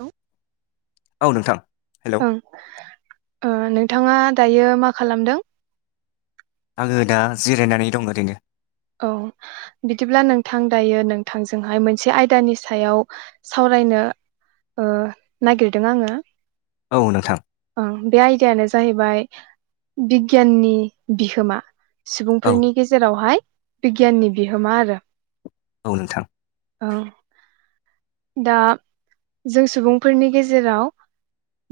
औ औ नोंथां। हेलौ ओं ओ नों नोंथांङा दायो मा खालामदों? आंङो दा जिरायनानै दं ओरैनो। औ बिदिब्ला नोंथां दायो नोंथांजोंहाय मोनसे आयदानि सायाव सावरायनो ओ नागिरदों आंङो। औ नोंथां। ओ बे आयदायानो जाहैबाय बिगियाननि बिहोमा। औ सुबुंफोरनि गेजेरावहाय बिगियाननि बिहोमा आरो औ नोंथां। औ दा जों सुबुंफोरनि गेजेराव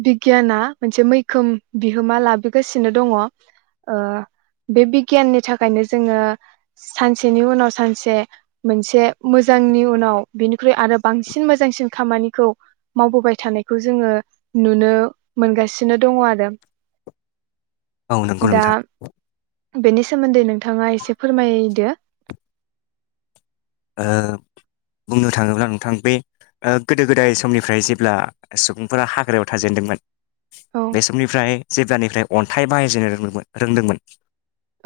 बिगियाना मोनसे मैखोम बिहोमा लाबोगासिनो दङ ओ बे बिगियाननि थाखायनो जोंङो सानसेनि उनाव सानसे मोनसे मोजांनि उनाव बिनिख्रुइ आरो बांसिन मोजांसिन खामानिखौ मावबोबाय थानायखौ जोंङो नुनो मोनगासिनो दङ आरो। औ नंगौ दा नोंथां। बेनि सोमोनदै नो थाङा एसे फोरमायदो। ओ बुंनो थाङोब्ला नोंथां बे गोदो गोदाय समनिफ्राय जेब्ला सुबुंफोरा हाग्रायाव थाजेनदोंमोन। औ बे समनिफ्राय जेब्लानिफ्राय अन्थाइ बाहायजेननो रोंदोंमोन रोंदोंमोन।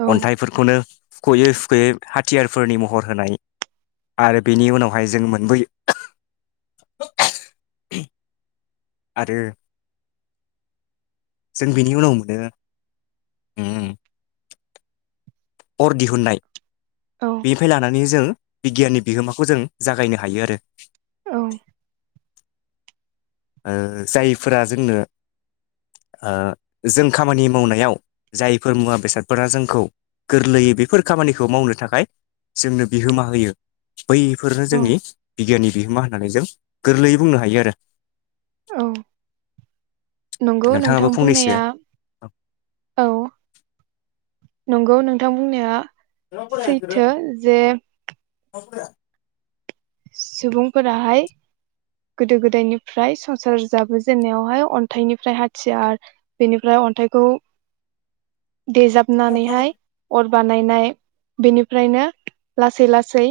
औ अन्थाइफोरखौनो फुखयै फुखयै हाथियारफोरनि महर होनाय आरो बेनि उनावहाय जों मोनबोयो। आरो जों बेनि उनाव मोनो उम्म अर दिहुननाय औ बेनिफ्राय लानानै जों बिगियाननि बिहोमाखौ जों जागायनो हायो आरो। औ ओ जायफोरा जोंनो ओ जों खामानि मावनायाव जायफोर मुवा बेसादफोरा जोंखौ गोरलैयै बेफोर खामानिखौ मावनो थाखाय जोंनो बिहोमा होयो। बैफोरनो औ जोंनि बिगियाननि बिहोमा होन होननानै जों गोरलैयै बुंनो हायो आरो। औ नंगौ नोंथां नोंथाङाबो फंनैसो बुंनाया औ। नंगौ नोंथां बुंनाया सैथो जे [unintelligible] सुबुंफोराहाय गोदो गोदायनिफ्राय संसार जाबोजेननायावहाय अन्थाइनिफ्राय हाथियार बेनिफ्राय अन्थाइखौ देजाबनानैहाय अर बानायनाय बेनिफ्रायनो लासै लासै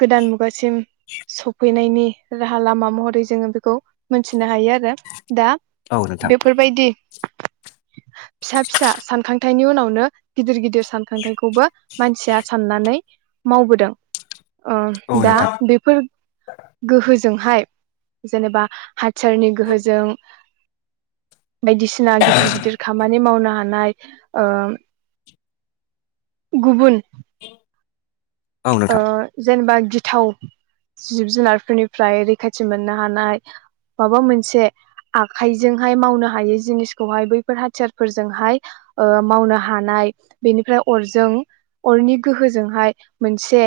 गोदान मुगासिम सफैनायनि राहा लामा महरै जोङो बेखौ मोनथिनो हायो आरो दा औ नोंथां बेफोरबायदि फिसा फिसा सानखांथायाइनि उनावनो गिदिर गिदिर सानखांथायइखौबो मानसिया साननानै मावबोदों। ओ औ दा नोंथां बेफोर गोहो जोंहाय जेनेबा हा टिचारनि गोहोजों बायदिसिना गिदिर गिदिर खामानि मावना मानाय ओ गुबुन [inaudible] ओ नोंथां जेनेबा गिथाव जिब जुनारफोरनिफ्राय रैखाथि मोननो हानाय, माबा मोनसे आखाइजोंहाय मावनो हायै जिनिसखौहाय बैफोर हाथियारफोरजोंहाय ओ मावनो हानाय, बेनिफ्राय अरजों अरनि गोहोजोंहाय मोनसे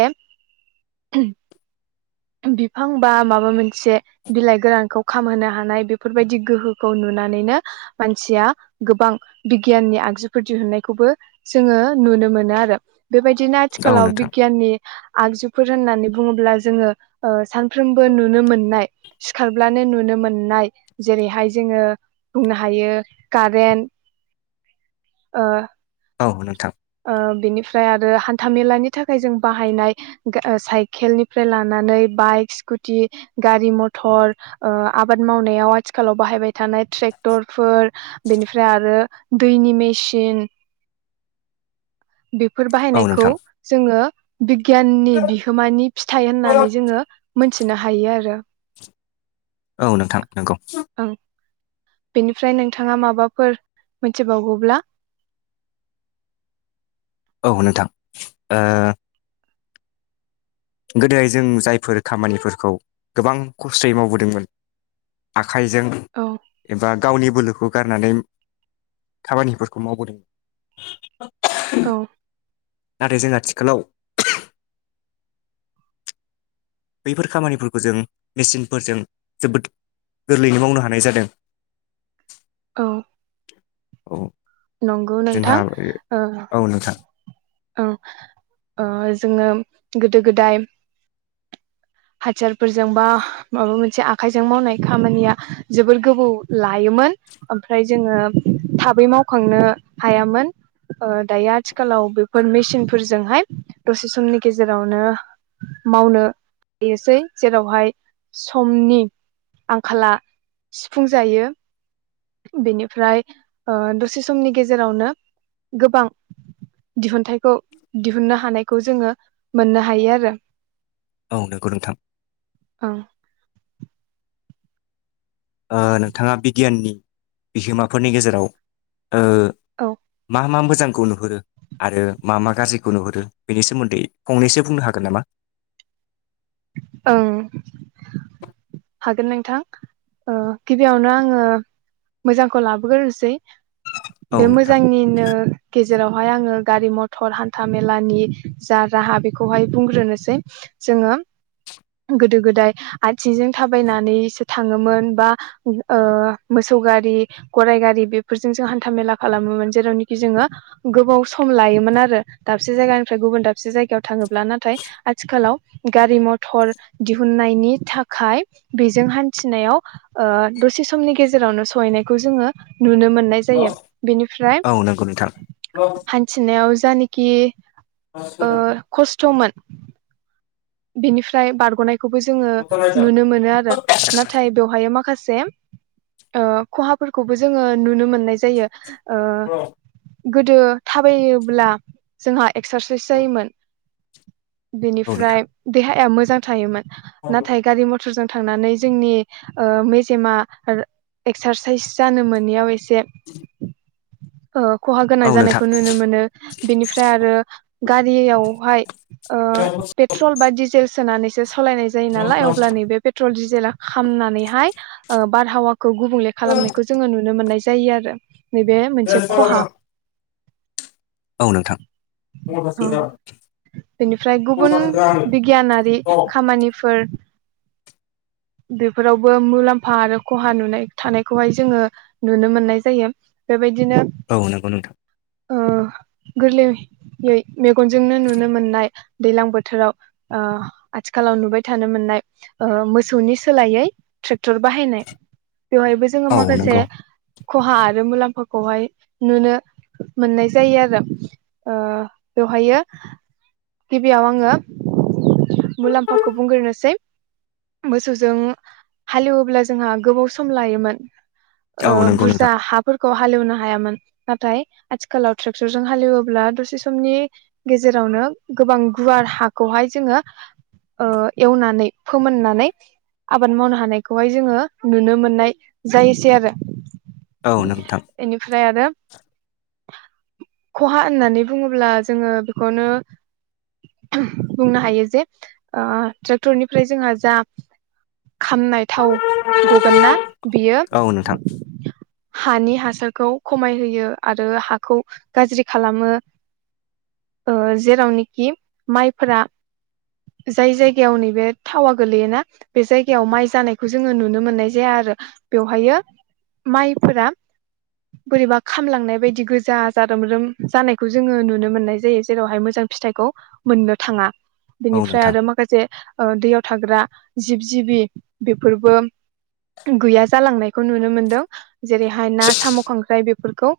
बिफां बा माबा मोनसे बिलाइ गोरानखौ खामहोनो हानाय बेफोरबायदि गोहोखौ नुनानैनो मानसिया गोबां बिगियाननि आगजुफोर दिहुननायखौबो जोङो नुनो मोनो आरो। बेबायदिनो औ आथिखालाव नोंथां बिगियाननि आगजुफोर होननानै बुङोब्ला जोङो ओ सानफ्रोमबो नुनो मोननाय सिखारब्लानो नुनो मोननाय जेरैहाय जोङो बुंनो हायो कारेन्ट ओ औ नोंथां। ओ बिनिफ्राय आरो हान्थामेलानि थाखाय जों बाहायनाय साइकेलनिफ्राय लानानै बाइक स्कुटि गारि मथर आबाद ओ मावनायाव आथिखालाव बाहायबाय थानाय ट्रेक्टरफोर बेनिफ्राय आरो दैनि मेसिन बेफोर औ बाहायनायखौ नोंथां जोङो बिगियाननि बिहोमानि फिथाइ होननानै जोङो मोन मिथिनो हायो आरो। औ नोंथां नंगौ। ओं बेनिफ्राय नोंथाङा माबाफोर मिथिबावोब्ला। औ नोंथां ओ गोदो जों जायफोर खामानिफोरखौ गोबां खस्थ'यै मावबोदोंमोन आखाइजों औ एबा गावनि बोलो खौ गारनानै खामानिफोरखौ मावबोदों। औ। नाथाय जों आथिखालाव बैफोर खामानिफोरखौ जों मेचिनफोरजों जोबोद गोरलैयैनो मावनो हानाय जादों। औ। औ। नंगौ जोंहा नोंथां ओ औ नोंथां ओं ओ जोङो गोदो गोदाय [unintelligible] फोरजों बा माबा मोनसे आखायजों मावनाय खामानिया जोबोर गोबौ लायोमोन आमफ्राय जोङो थाबै मावखांनो हायामोन ओ दायो आथिखालाव बे फोर मेचिनफोरजोंहाय दसे समनि गेजेरावनो मावनो हायोसै जेरावहाय समनि आंखाला सिफुं जायो। बेनिफ्राय ओ दसे समनि गेजेरावनो गोबां दिहुनथाइखौ दिहुननो हानायखौ जोङो मोननो हायो आरो। औ नोंगौ नोंथां। ओं ओ नोंथाङा बिगियाननि बिहोमाफोरनि गेजेराव ओ औ। मा मा मोजांखौ नुहुरो आरो मा मा गाज्रिखौ नुहुरो बेनि सोमोन्दै फंनैसो बुंनो हागोन नामा? ओं हागोन नोंथां ओ गिबियावनो आङो मोजांखौ लाबोगोरसै। औ बे नोंथां मोजांनिनो गेज जेरावहाय आङो गारि मथर हान्था मेलानि जा राहा बेखौहाय बुंग्रोनोसै जोङो गोदो गोदाय आथिंजों थाबायनानैसो थाङोमोन बा ओ मोसौ गारि गराय गारि बेफोरजोंसो हान्थामेला खालामोमोन जेरावनाखि जोङो गोबाव सम लायोमोन आरो दाबसे जायगानिफ्राय गुबुन दाबसे जायगायाव थाङोब्ला नाथाय आथिखालाव गारि म थर दिहुननायनि थाखाय बेजों हान्थिनायाव ओ दसे समनि गेजेरावनो सहैनायखौ जोङो नुनो मोननाय जायो बेनिफ्राय औ नंगौ हान्थिनायाव जानोखि ओ नोंथां खस्थ'मोन बेनिफ्राय बारग'नाय खौबो जोङो नुनो मोनो आरो नाथाय बेवहाय मा खासे ओ खहाफोरखौबो जोङो नुनो मोननाय जायो। ओ औ गोदो थाबायोब्ला जोंहा एक्सारसाइस जायोमोन। नोंथां बेनिफ्राय देहाया मोजां थायोमोन। औ नाथाय गारि म थर जों थांनानै जोंनि ओ मेजेमा एक्सारसाइस जानो मोनैयाव ए से खहा गोनां नोंथां जानायखौ नुनो मोनो। बेनिफ्राय आरो गारियावहाय ओ पेट्र ट्रल बा डिजेल्स सोनानै सो सलायनाय जायो नालाय अब्ला नैबे प्रेट्रल, डि जेला खामनानैहाय ओ बारहावा खौ गुबुंले खालामनायखौ जोङो नुनो मोननाय जायो आरो नैबे मोनसे खहा औ नोंथां बेनिफ्राय गुबुन बिगियानारि खामानिफोर बेफोरावबो मुलाम्फा आरो खहा नुनाय थानायखौहाय जोङो नुनो मोननाय जायो बेबायदि औ नंगौ नोंथां गोरलैयै मेगनजोंनो नुनो मोननाय दैज्लां बोथोराव आथिखालाव नुबाय थानो मोननाय मोसौनि सोलायै ट्रेक्टर बाहायनाय बेवहायबो जोङो औ माखासे नंगौ खहा आरो मुलाम्फाखौहाय नुनो मोननाय जायो आरो आ बेवहायो गिबियाव आङो मुलाम्फाखौ बुंग्रोनोसै मोसौजों हालेवोब्ला जोंहा गोबाव सम लायोमोन औ ओ नंगौ बुरजा नोंथां हाफोरखौ खौ हालेवनो हायामोन नाथाय आथिखालाव ट्रेक्टरजों हालेवोबब्ला दसे समनि गेजेरावनो गोबां गुवार हा खौहाय जोङो एवनानै फोमोननानै आबाद मावनो हानायखौहाय जोङो नुनो मोननाय जायोसै आरो औ नोंथां बेनिफ्राय आरो खहा होननानै बुङोब्ला जोङो बेखौनो बुंनो हायो जे ट्रेक्टरनिफ्राय जोंहा जा खामनाय थाव गगोन ना बियो औ नोंथां हानि हासारखौ खमाय होयो आरो हाखौ गाज्रि खालामो ओ जेरावनोखि माइफोरा जाय जायगायाव नैबे थावा गोल्लैयोना बे जायगायाव माइ जानायखौ जोङो नुनो मोननाय जाया आरो बेवहायो माइफोरा बोरैबा खामलांनाय बायदि गोजा जारोमरोम जानायखौ जोङो नुनो मोननाय जायो जेरावहाय मोजां फिथाइखौ मोननो थाङा औ बिनिफ्राय नोंथां आरो माखासे दैयाव थाग्रा जिब जिबि बेफोरबो गैया जालांनायखौ नुनो मोनदों जेरैहाय ना साम' खांख्राय बे फोरखौ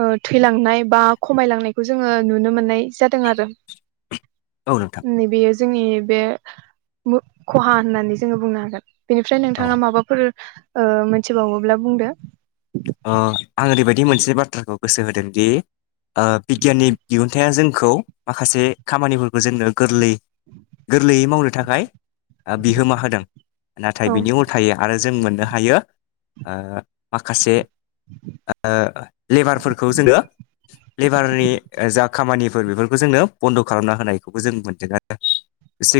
ओ थैलांनाय बा खमायलांनायखौ जोङो नुनो मोननाय जादों आरो औ नोंथां औ नै बेयो जोंनि बे [unintelligible] खहा होननानै जोङो बुंनो हागोन बेनिफ्राय ओ नोंथाङा माबाफोर ओ मिथिबावोब्ला बुंदो दि मोनसे बाथ्राखौ गोसो होदोंदि बिगियाननि दिहुनन्थाइा जोंखौ माखासे खामानिफोरखौ जोंनो गोरलै गोरलैयै मावनो थाखाय बिहोमा होदों नाथाय औ बिनि उल्टायै आरो जों मोन हायो ओ माखासे ओ लेबारफोरखौ जोङो लेबारनि जा खामानि बेफोरखौ जोंनो बन्द' खालामना होनायखौबो जों मोनदों आरो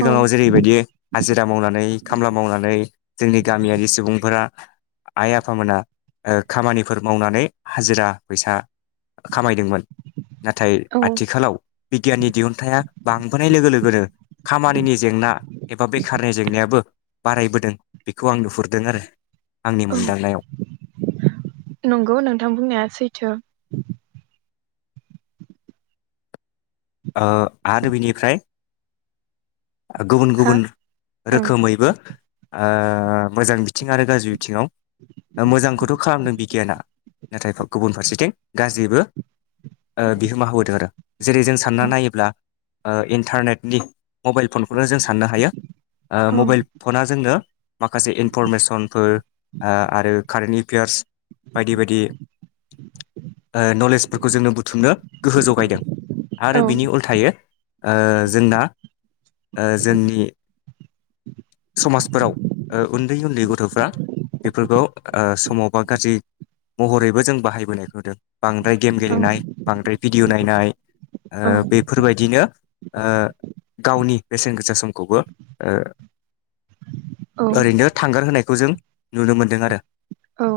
औ जेरैबायदि हाजिरा मावनानै खामला मावनानै जोंनि गामियारि सुबुंफोरा आइ आफामोना ओ खामानिफोर मावनानै हाजिरा फैसा खामायदोंमोन नाथाय औ आथिखालाव बिगियाननि दिहुनथायाइा बांबोनाय लोगो लोगोनो खामानिनि जेंना एबा बेखारनि जेंनायाबो बारायबोदों बेखौ आं नुहुरदों आरो आंनि औ मोनदांनायाव नंगौ नोंथां बुंनाया सैथो ओ आद बिनिफ्राय गुबुन हा गुबुन ओं रोखोमैबो ओ मोजां बिथिं आरो गाज्रि बिथिङाव मोजांखौथ खालामदों बिगियाना नाथाय गुबुन फारसेथिं गाज्रिबो ओ बिहोमा होबोदों आरो जेरै सानना औ नायोब्ला ओ इन्टारनेटनि मबाइल फनखौनो जों साननो हायो ओ औ मबाइल फना जोंनो माखासे इनफरमेसनफोर आ आरो कारेन्ट एफेयार्स बायदि बायदि ओ नलेजफोरखौ जोंङो बुथुमनो गोहो जगायदों आरो औ बिनि उल्थायो ओ जोंना ओ जोंनि समाजफोराव ओ उन्दै उन्दै गथ थफ्रा बेफोरखौ ओ समाव बा गाज्रि महरैबो जों बाहायबोनायखौ होदों बांद्राय गेम औ गेलेनाय बांद्राय भिडिअ नायनाय ओ औ बेफोरबायदिनो ओ गावनि बेसेन गोसा समखौबो ओ औ ओरैनो थांगार होनायखौ जों नुनो मोनदों आरो औ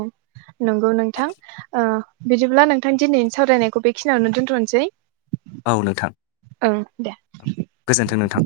नोंगौ नोंथां ओ बिदिब्ला नोंथांनि दिनैनि सावरायनायखौ बेखिनियावनो दोनथनोसै औ नोंथां ओं दे औ गोजोनथों नोंथां